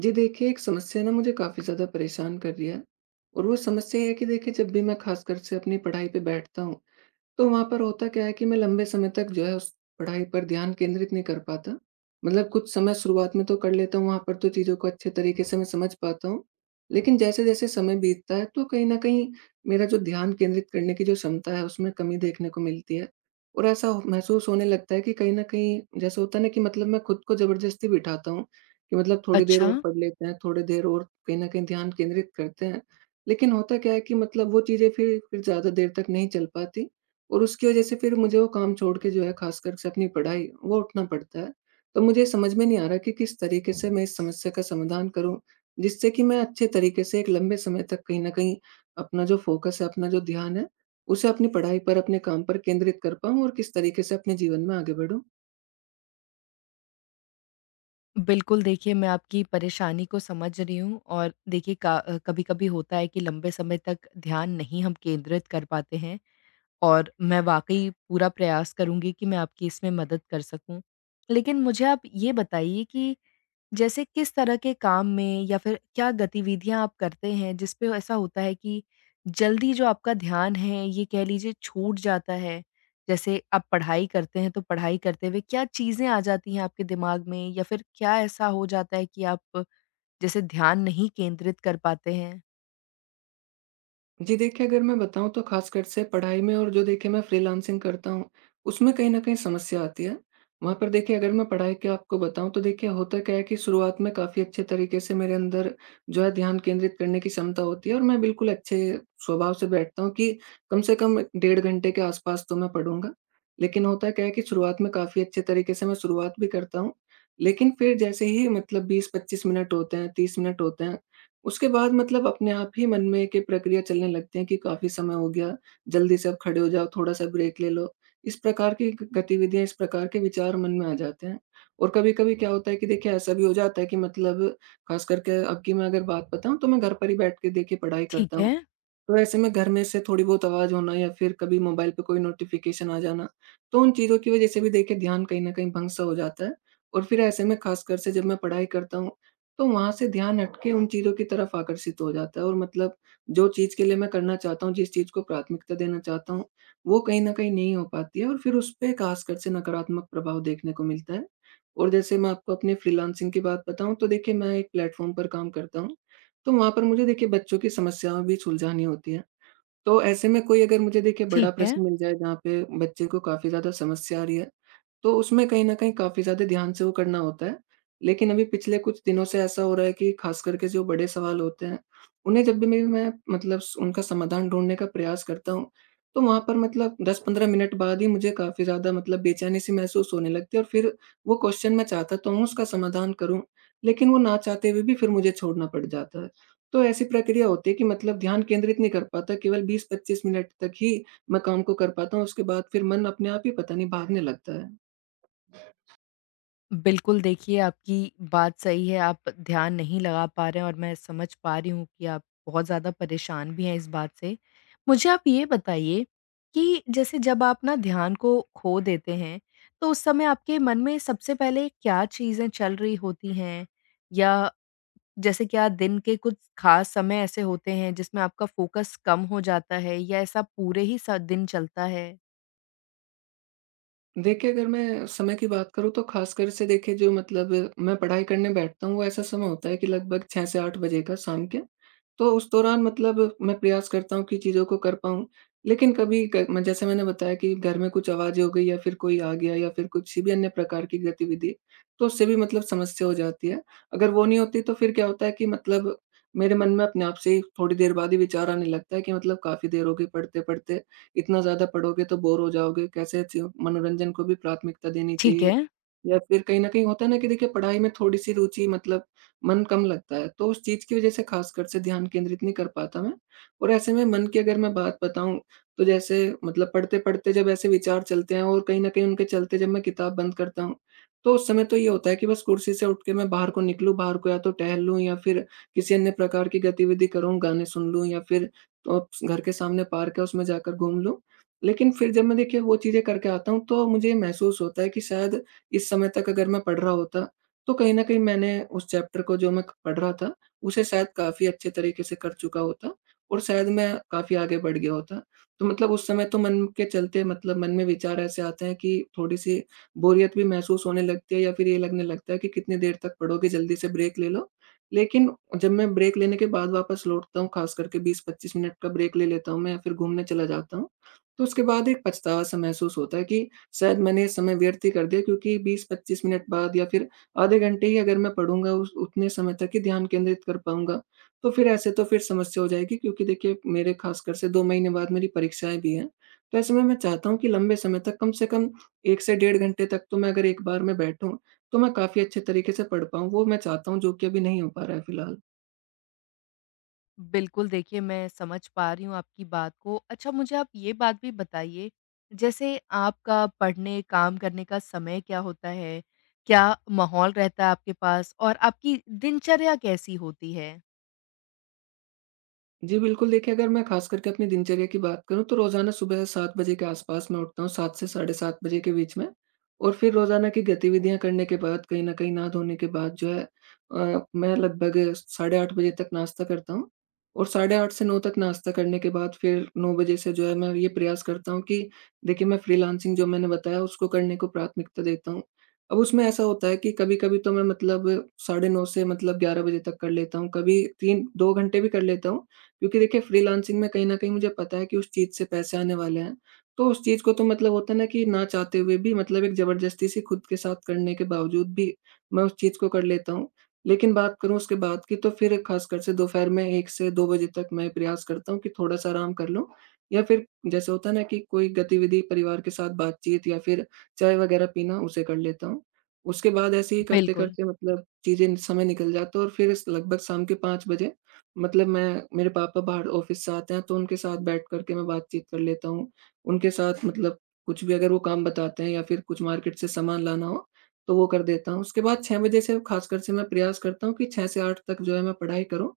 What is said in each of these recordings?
जी देखिए, एक समस्या ना मुझे काफ़ी ज़्यादा परेशान कर रही है और वो समस्या ये है कि देखिए जब भी मैं ख़ासकर से अपनी पढ़ाई पे बैठता हूँ, तो वहाँ पर होता क्या है कि मैं लंबे समय तक जो है उस पढ़ाई पर ध्यान केंद्रित नहीं कर पाता। मतलब कुछ समय शुरुआत में तो कर लेता हूँ, वहाँ पर तो चीज़ों को अच्छे तरीके से मैं समझ पाता हूँ। लेकिन जैसे-जैसे समय बीतता है तो कहीं न कहीं मेरा जो ध्यान केंद्रित करने की जो क्षमता है उसमें कमी देखने को मिलती है। और ऐसा महसूस होने लगता है कि कहीं न कहीं जैसे होता है ना कि मतलब मैं खुद को ज़बरदस्ती बिठाता हूँ कि मतलब थोड़ी देर अच्छा, और पढ़ लेते हैं, थोड़ी देर और कहीं न कहीं ध्यान केंद्रित करते हैं। लेकिन होता क्या है कि मतलब वो चीज़ें फिर ज़्यादा देर तक नहीं चल पाती और उसकी वजह से फिर मुझे वो काम छोड़ के जो है ख़ासकर से अपनी पढ़ाई, वो उठना पड़ता है। तो मुझे समझ में नहीं आ रहा कि किस तरीके से मैं इस समस्या का समाधान करूँ, जिससे कि मैं अच्छे तरीके से एक लंबे समय तक कहीं न कहीं अपना जो फ़ोकस है, अपना जो ध्यान है, उसे अपनी पढ़ाई पर, अपने काम पर केंद्रित कर पाऊँ और किस तरीके से अपने जीवन में आगे बढ़ूँ? बिल्कुल देखिए मैं आपकी परेशानी को समझ रही हूँ और कभी-कभी होता है कि लंबे समय तक ध्यान नहीं हम केंद्रित कर पाते हैं और मैं वाक़ई पूरा प्रयास करूँगी कि मैं आपकी इसमें मदद कर सकूँ। लेकिन मुझे आप ये बताइए कि जैसे किस तरह के काम में या फिर क्या गतिविधियाँ आप करते हैं जिस पे ऐसा होता है कि जल्दी जो आपका ध्यान है ये कह लीजिए छूट जाता है? जैसे आप पढ़ाई करते हैं तो पढ़ाई करते हुए क्या चीज़ें आ जाती हैं आपके दिमाग में या फिर क्या ऐसा हो जाता है कि आप जैसे ध्यान नहीं केंद्रित कर पाते हैं? जी देखिए, अगर मैं बताऊँ तो ख़ासकर से पढ़ाई में और जो देखिए मैं फ्रीलांसिंग करता हूँ, उसमें कहीं न कहीं समस्या आती है। वहाँ पर देखिए अगर मैं पढ़ाई की आपको बताऊँ तो देखिए होता क्या है कि शुरुआत में काफ़ी अच्छे तरीके से मेरे अंदर जो है ध्यान केंद्रित करने की क्षमता होती है और मैं बिल्कुल अच्छे स्वभाव से बैठता हूँ कि कम से कम 1.5 घंटे के आसपास तो मैं पढ़ूँगा। लेकिन होता क्या है कि शुरुआत में काफ़ी अच्छे तरीके से मैं शुरुआत भी करता हूँ, लेकिन फिर जैसे ही मतलब 20-25 मिनट होते हैं, 30 मिनट होते हैं उसके बाद मतलब अपने आप ही मन में एक प्रक्रिया चलने लगती है कि काफ़ी समय हो गया, जल्दी से अब खड़े हो जाओ, थोड़ा-सा ब्रेक ले लो। इस प्रकार की ग गतिविधियाँ, इस प्रकार के विचार मन में आ जाते हैं। और कभी-कभी क्या होता है कि देखिए ऐसा भी हो जाता है कि मतलब ख़ास करके अब की मैं अगर बात बताऊँ तो मैं घर पर ही बैठ के देखिए पढ़ाई करता ठीक हूँ। है। तो ऐसे में घर में से थोड़ी बहुत आवाज़ होना या फिर कभी मोबाइल पे कोई नोटिफ़िकेशन आ जाना, तो उन चीज़ों की वज़ह से भी देखिए ध्यान कहीं न कहीं भंग सा हो जाता है। और फिर ऐसे में ख़ासकर से जब मैं पढ़ाई करता हूँ, तो वहाँ से ध्यान हट के उन चीज़ों की तरफ आकर्षित हो जाता है और मतलब जो चीज़ के लिए मैं करना चाहता हूँ, जिस चीज़ को प्राथमिकता देना चाहता हूँ, वो कहीं न कहीं नहीं हो पाती है और फिर उसपे ख़ासकर से नकारात्मक प्रभाव देखने को मिलता है। और जैसे मैं आपको अपने फ्रीलांसिंग की बात बताऊँ, तो देखिए मैं एक प्लेटफ़ॉर्म पर काम करता हूँ, तो वहाँ पर मुझे देखिए बच्चों की समस्याएँ भी सुलझानी होती हैं। तो ऐसे में कोई अगर मुझे देखिए बड़ा ठीक है। प्रश्न मिल जाए जहाँ पे बच्चे को काफ़ी ज़्यादा समस्या आ रही है, तो उसमें कहीं न कहीं काफ़ी ज़्यादा ध्यान से वो करना होता है। लेकिन अभी पिछले कुछ दिनों से ऐसा हो रहा है कि ख़ास करके जो बड़े सवाल होते हैं, उन्हें जब भी मैं मतलब स उनका समाधान ढूँढने का प्रयास करता हूँ, तो वहाँ पर मतलब 10-15 मिनट बाद ही मुझे काफ़ी ज़्यादा मतलब बेचैनी-सी महसूस होने लगती है और फिर वो क्वेश्चन मैं चाहता तो हूँ उसका समाधान करूँ, लेकिन वो ना चाहते हुए भी फिर मुझे छोड़ना पड़ जाता है। तो ऐसी प्रक्रिया होती है कि मतलब ध्यान केंद्रित नहीं कर पाता, केवल 20-25 मिनट तक ही मैं काम को कर पाता हूँ, उसके बाद फिर मन अपने आप ही पता नहीं भागने लगता है। बिल्कुल, देखिए आपकी बात सही है, आप ध्यान नहीं लगा पा रहे हैं और मैं समझ पा रही हूँ कि आप बहुत ज़्यादा परेशान भी हैं इस बात से। मुझे आप ये बताइए कि जैसे जब आप ना ध्यान को खो देते हैं, तो उस समय आपके मन में सबसे पहले क्या चीज़ें चल रही होती हैं? या जैसे क्या दिन के कुछ ख़ास समय ऐसे होते हैं जिसमें आपका फ़ोकस कम हो जाता है या ऐसा पूरे ही स दिन चलता है? देखिए, अगर मैं समय की बात करूँ तो ख़ासकर से देखिए जो मतलब मैं पढ़ाई करने बैठता हूँ, वो ऐसा समय होता है कि लगभग 6 से 8 बजे का शाम के। तो उस दौरान मतलब मैं प्रयास करता हूँ कि चीज़ों को कर पाऊँ। लेकिन कभी क म जैसे मैंने बताया कि घर में कुछ आवाज़ें हो गई या फिर कोई आ गया या फिर किसी भी अन्य प्रकार की गतिविधि, तो उससे भी मतलब समस्या हो जाती है। अगर वो नहीं होती तो फिर क्या होता है कि मतलब मेरे मन में अपने आप से ही थोड़ी देर बाद ही विचार आने लगता है कि मतलब काफ़ी देर हो गई पढ़ते-पढ़ते, इतना ज़्यादा पढ़ोगे तो बोर हो जाओगे, कैसे च मनोरंजन को भी प्राथमिकता देनी ठीक चाहिए। है। या फिर कहीं न कहीं होता है ना कि देखिए पढ़ाई में थोड़ी-सी रुचि मतलब मन कम लगता है, तो उस चीज़ की वज़ह से ख़ासकर से ध्यान केंद्रित नहीं कर पाता मैं। और ऐसे में मन की अगर मैं बात बताऊँ, तो जैसे मतलब पढ़ते-पढ़ते जब ऐसे विचार चलते हैं और कहीं न कहीं उनके चलते जब मैं किताब बंद करता हूँ, तो उस समय तो ये होता है कि बस कुर्सी से उठ के मैं बाहर को निकलूँ, बाहर को या तो टहल लूँ या फिर किसी अन्य प्रकार की गतिविधि करूँ, गाने सुन लूँ या फिर तो घर के सामने पार्क है उसमें जाकर घूम लूँ। लेकिन फिर जब मैं देखिए वो चीज़ें करके आता हूँ, तो मुझे महसूस होता है कि शायद इस समय तक अगर मैं पढ़ रहा होता, तो कहीं न कहीं मैंने उस चैप्टर को जो मैं पढ़ रहा था, उसे शायद काफ़ी अच्छे तरीके से कर चुका होता और शायद मैं काफ़ी आगे बढ़ गया होता। तो मतलब उस समय तो मन के चलते मतलब मन में विचार ऐसे आते हैं कि थोड़ी-सी बोरियत भी महसूस होने लगती है या फिर ये लगने लगता है कि कितनी देर तक पढ़ोगे, जल्दी से ब्रेक ले लो। लेकिन जब मैं ब्रेक लेने के बाद वापस लौटता हूँ, ख़ास करके 20-25 मिनट का ब्रेक ले लेता हूँ मैं या फिर घूमने चला जाता हूँ, तो उसके बाद एक पछतावा-सा महसूस होता है कि शायद मैंने ये समय व्यर्थ ही कर दिया क्योंकि 20-25 मिनट बाद या फिर आधे घंटे ही अगर मैं पढ़ूँगा उस उतने समय तक ही ध्यान केंद्रित कर पाऊँगा। तो फिर ऐसे तो फिर समस्या हो जाएगी क्योंकि देखिए मेरे ख़ासकर से 2 महीने बाद मेरी परीक्षाएँ भी हैं। तो ऐसे में मैं चाहता हूँ कि लंबे समय तक कम से कम 1 से 1.5 घंटे तक तो मैं अगर एक बार में बैठूँ, तो मैं काफ़ी अच्छे तरीके से पढ़ पाऊँ। वो मैं चाहता हूँ जो कि अभी नहीं हो पा रहा है फिलहाल। बिल्कुल, देखिए मैं समझ पा रही हूँ आपकी बात को। अच्छा मुझे आप ये बात भी बताइए, जैसे आपका पढ़ने, काम करने का समय क्या होता है? क्या माहौल रहता है आपके पास और आपकी दिनचर्या कैसी होती है? जी, बिल्कुल देखिए अगर मैं ख़ास करके अपनी दिनचर्या की बात करूँ तो रोज़ाना सुबह 7 बजे के आस-पास मैं उठता हूँ, 7 से साढ़े 7 बजे के बीच में। और फिर रोज़ाना की गतिविधियाँ करने के बाद कहीं न कहीं नहा धोने के बाद जो है मैं लगभग साढ़े 8 बजे तक नाश्ता करता हूँ। और साढ़े 8 से 9 तक नाश्ता करने के बाद फिर 9 बजे से जो है मैं ये प्रयास करता हूँ कि देखिए मैं फ्रीलांसिंग जो मैंने बताया उसको करने को प्राथमिकता देता हूँ। अब उसमें ऐसा होता है कि कभी-कभी तो मैं मतलब साढ़े 9 से मतलब 11 बजे तक कर लेता हूँ, कभी 3 2 घंटे भी कर लेता हूँ। क्योंकि देखिए फ्रीलांसिंग में कहीं न कहीं मुझे पता है कि उस चीज़ से पैसे आने वाले हैं। तो उस चीज़ को तो मतलब होता है ना कि ना चाहते हुए भी मतलब एक ज़बरदस्ती से खुद के साथ करने के बावजूद भी मैं उस चीज़ को कर लेता हूँ। लेकिन बात करूँ उसके बाद की तो फिर ख़ासकर से दोपहर में 1 से 2 बजे तक मैं प्रयास करता हूँ कि थोड़ा-सा आराम कर लूँ या फिर जैसे होता है ना कि कोई गतिविधि परिवार के साथ बातचीत या फिर चाय वग़ैरह पीना उसे कर लेता हूँ। उसके बाद ऐसे ही बिल्कुल, करते-करते मतलब चीज़ें समय निकल जाता है और फिर लगभग शाम के 5 बजे मतलब मैं मेरे पापा बाहर ऑफ़िस से आते हैं तो उनके साथ बैठ कर के मैं बातचीत कर लेता हूँ। उनके साथ मतलब कुछ भी अगर वो काम बताते हैं या फिर कुछ मार्केट से सामान लाना हो, तो वो कर देता हूँ। उसके बाद 6 बजे से ख़ासकर से मैं प्रयास करता हूँ कि 6 से 8 तक जो है मैं पढ़ाई करूँ।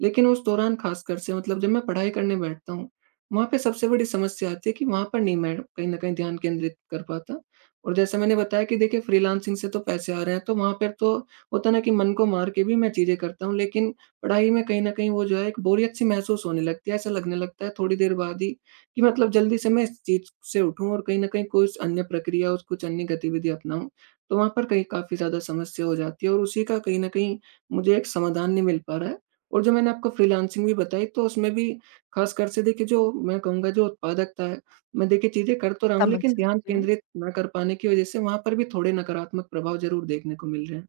लेकिन उस दौरान ख़ासकर से मतलब जब मैं पढ़ाई करने बैठता हूँ, वहाँ पे सबसे बड़ी समस्या आती है कि वहाँ पर नहीं मैं कहीं न कहीं ध्यान केंद्रित कर पाता। और जैसा मैंने बताया कि देखिए फ्रीलांसिंग से तो पैसे आ रहे हैं, तो वहाँ पर तो होता है ना कि मन को मार के भी मैं चीज़ें करता हूँ लेकिन पढ़ाई में कहीं न कहीं वो जो है एक बोरियत सी महसूस होने लगती है। ऐसा लगने लगता है थोड़ी देर बाद ही कि मतलब जल्दी से मैं इस चीज़ से उठूँ और कहीं न कहीं कुछ अन्य प्रक्रिया और कुछ अन्य गतिविधि अपनाऊँ। तो वहाँ पर कहीं काफ़ी ज़्यादा समस्या हो जाती है और उसी का कहीं न कहीं मुझे एक समाधान नहीं मिल पा रहा है। और जो मैंने आपको फ्रीलांसिंग भी बताई तो उसमें भी ख़ासकर से देखिए जो मैं कहूँगा जो उत्पादकता है, मैं देखिए चीज़ें कर तो रहा हूँ समझ लेकिन ध्यान सकती हूँ। केंद्रित ना कर पाने की वज़ह से वहाँ पर भी थोड़े नकारात्मक प्रभाव ज़रूर देखने को मिल रहे हैं।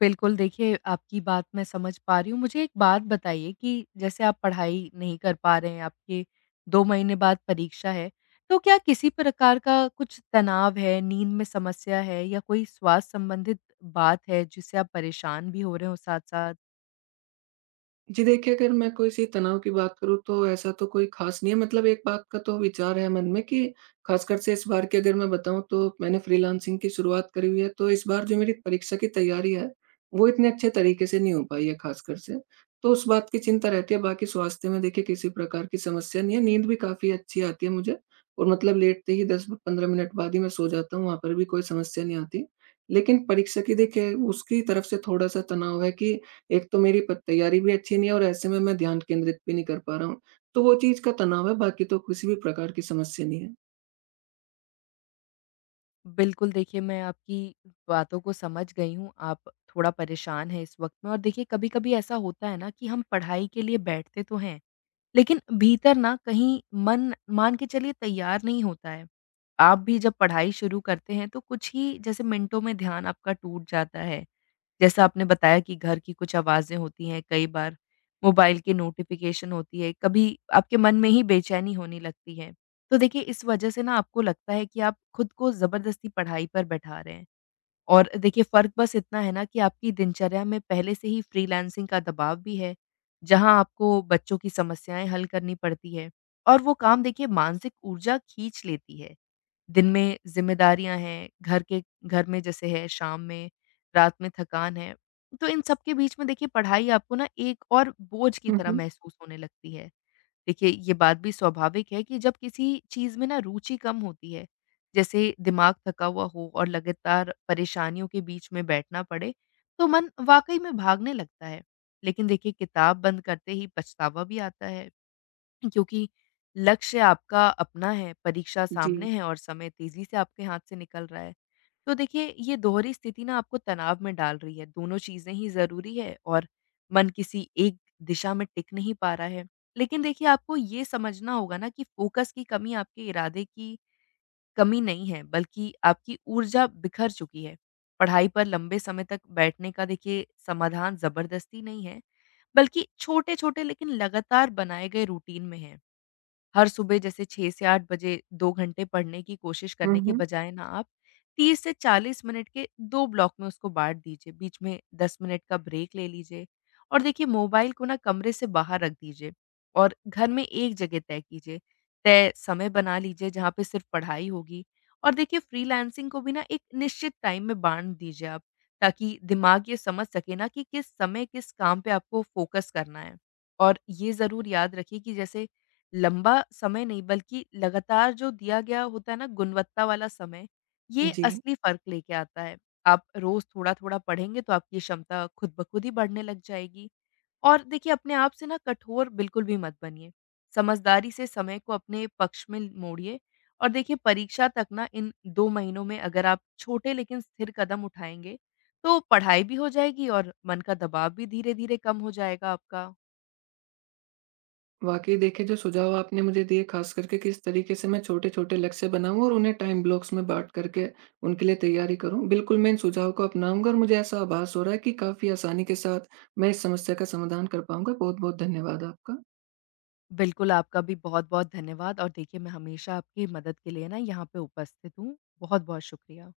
बिल्कुल, देखिए आपकी बात मैं समझ पा रही हूँ। मुझे एक बात बताइए कि जैसे आप पढ़ाई नहीं कर पा रहे हैं, आपके 2 महीने बाद परीक्षा है, तो क्या किसी प्रकार का कुछ तनाव है, नींद में समस्या है या कोई स्वास्थ्य संबंधित बात है जिससे आप परेशान भी हो रहे हो साथ-साथ? जी देखिए, अगर मैं किसी तनाव की बात करूँ तो ऐसा तो कोई ख़ास नहीं है मतलब एक बात का तो विचार है मन में कि ख़ासकर से इस बार की अगर मैं बताऊँ तो मैंने फ्रीलांसिंग की शुरुआत करी हुई है, तो इस बार जो मेरी परीक्षा की तैयारी है, वो इतने अच्छे तरीके से नहीं हो पाई है ख़ासकर से। तो उस बात की चिंता रहती है, बाकी स्वास्थ्य में देखिए किसी प्रकार की समस्या नहीं है, नींद भी काफ़ी अच्छी आती है मुझे और मतलब लेटते ही 10-15 मिनट बाद ही मैं सो जाता हूँ, वहाँ पर भी कोई समस्या नहीं आती। लेकिन परीक्षा की देखिए उसकी तरफ से थोड़ा-सा तनाव है कि एक तो मेरी प तैयारी भी अच्छी नहीं है और ऐसे में मैं ध्यान केंद्रित भी नहीं कर पा रहा हूँ। तो वो चीज़ का तनाव है, बाकी तो किसी भी प्रकार की समस्या नहीं है। बिल्कुल, देखिए मैं आपकी बातों को समझ गई हूँ, आप थोड़ा परेशान हैं इस वक़्त में और देखिए कभी-कभी ऐसा होता है ना कि हम पढ़ाई के लिए बैठते तो हैं, लेकिन भीतर ना कहीं मन मान के चलिए तैयार नहीं होता है। आप भी जब पढ़ाई शुरू करते हैं तो कुछ ही जैसे मिनटों में ध्यान आपका टूट जाता है। जैसा आपने बताया कि घर की कुछ आवाज़ें होती हैं, कई बार मोबाइल की नोटिफ़िकेशन होती है, कभी आपके मन में ही बेचैनी होने लगती है। तो देखिए इस वज़ह से ना आपको लगता है कि आप खुद को ज़बरदस्ती पढ़ाई पर बैठा रहे हैं। और देखिए फ़र्क बस इतना है ना कि आपकी दिनचर्या में पहले से ही फ्रीलांसिंग का दबाव भी है, जहाँ आपको बच्चों की समस्याएँ हल करनी पड़ती है और वो काम देखिए मानसिक ऊर्जा खींच लेती है। दिन में ज़िम्मेदारियाँ हैं, घर में जैसे है, शाम में, रात में थकान है। तो इन सब के बीच में देखिए पढ़ाई आपको ना एक और बोझ की हुँ, तरह हुँ। महसूस होने लगती है। देखिए ये बात भी स्वाभाविक है कि जब किसी चीज़ में ना रुचि कम होती है, जैसे दिमाग थका हुआ हो और लगातार परेशानियों के बीच में बैठना पड़े, तो मन वाक़ई में भागने लगता है। लेकिन देखिए किताब बंद करते ही पछतावा भी आता है। क्योंकि लक्ष्य आपका अपना है, परीक्षा जी। सामने है और समय तेज़ी से आपके हाथ से निकल रहा है। तो देखिए, ये दोहरी स्थिति ना आपको तनाव में डाल रही है, दोनों चीज़ें ही ज़रूरी है और मन किसी एक दिशा में टिक नहीं पा रहा है। लेकिन देखिए, आपको ये समझना होगा ना कि फ़ोकस की कमी आपके इरादे की कमी नहीं है, बल्कि आपकी ऊर्जा बिखर चुकी है। पढ़ाई पर लंबे समय तक बैठने का देखिए समाधान ज़बरदस्ती नहीं है, बल्कि छोटे-छोटे लेकिन लगातार बनाए गए रूटीन में है। हर सुबह जैसे 6 से 8 बजे 2 घंटे पढ़ने की कोशिश हुँ, करने के हुँ। बजाय ना आप 30 से 40 मिनट के 2 ब्लॉक में उसको बाँट दीजिए। बीच में 10 मिनट का ब्रेक ले लीजिए और देखिए मोबाइल को ना कमरे से बाहर रख दीजिए और घर में एक जगह तय कीजिए। तय समय बना लीजिए जहाँ पे सिर्फ़ पढ़ाई होगी और देखिए फ्रीलांसिंग को भी ना एक निश्चित टाइम में बाँट दीजिए आप, ताकि दिमाग ये समझ सके ना कि किस समय किस काम पे आपको फ़ोकस करना है। और ये ज़रूर याद रखिए कि जैसे लंबा समय नहीं बल्कि लगातार जो दिया गया होता है ना गुणवत्ता वाला समय, ये जी। असली फ़र्क लेके आता है। आप रोज़ थोड़ा-थोड़ा पढ़ेंगे तो आपकी क्षमता खुद ब खुद ही बढ़ने लग जाएगी। और देखिए अपने आप से ना कठोर बिल्कुल भी मत बनिए। समझदारी से समय को अपने पक्ष में मोड़िए और देखिए परीक्षा तक ना इन 2 महीनों में अगर आप छोटे लेकिन स्थिर कदम उठाएँगे, तो पढ़ाई भी हो जाएगी और मन का दबाव भी धीरे-धीरे कम हो जाएगा आपका। वाक़ई देखिए जो सुझाव आपने मुझे दिए ख़ास करके किस तरीके से मैं छोटे-छोटे लक्ष्य बनाऊँ और उन्हें टाइम ब्लॉक्स में बाँट करके उनके लिए तैयारी करूँ। बिल्कुल मैं इन सुझाव को अपनाऊँगा और मुझे ऐसा आभास हो रहा है कि काफ़ी आसानी के साथ मैं इस समस्या का समाधान कर पाऊँगा। बहुत-बहुत धन्यवाद आपका। बिल्कुल, आपका भी बहुत-बहुत धन्यवाद और देखिए मैं हमेशा आपकी मदद के लिए ना यहाँ पे उपस्थित हूँ। बहुत-बहुत शुक्रिया।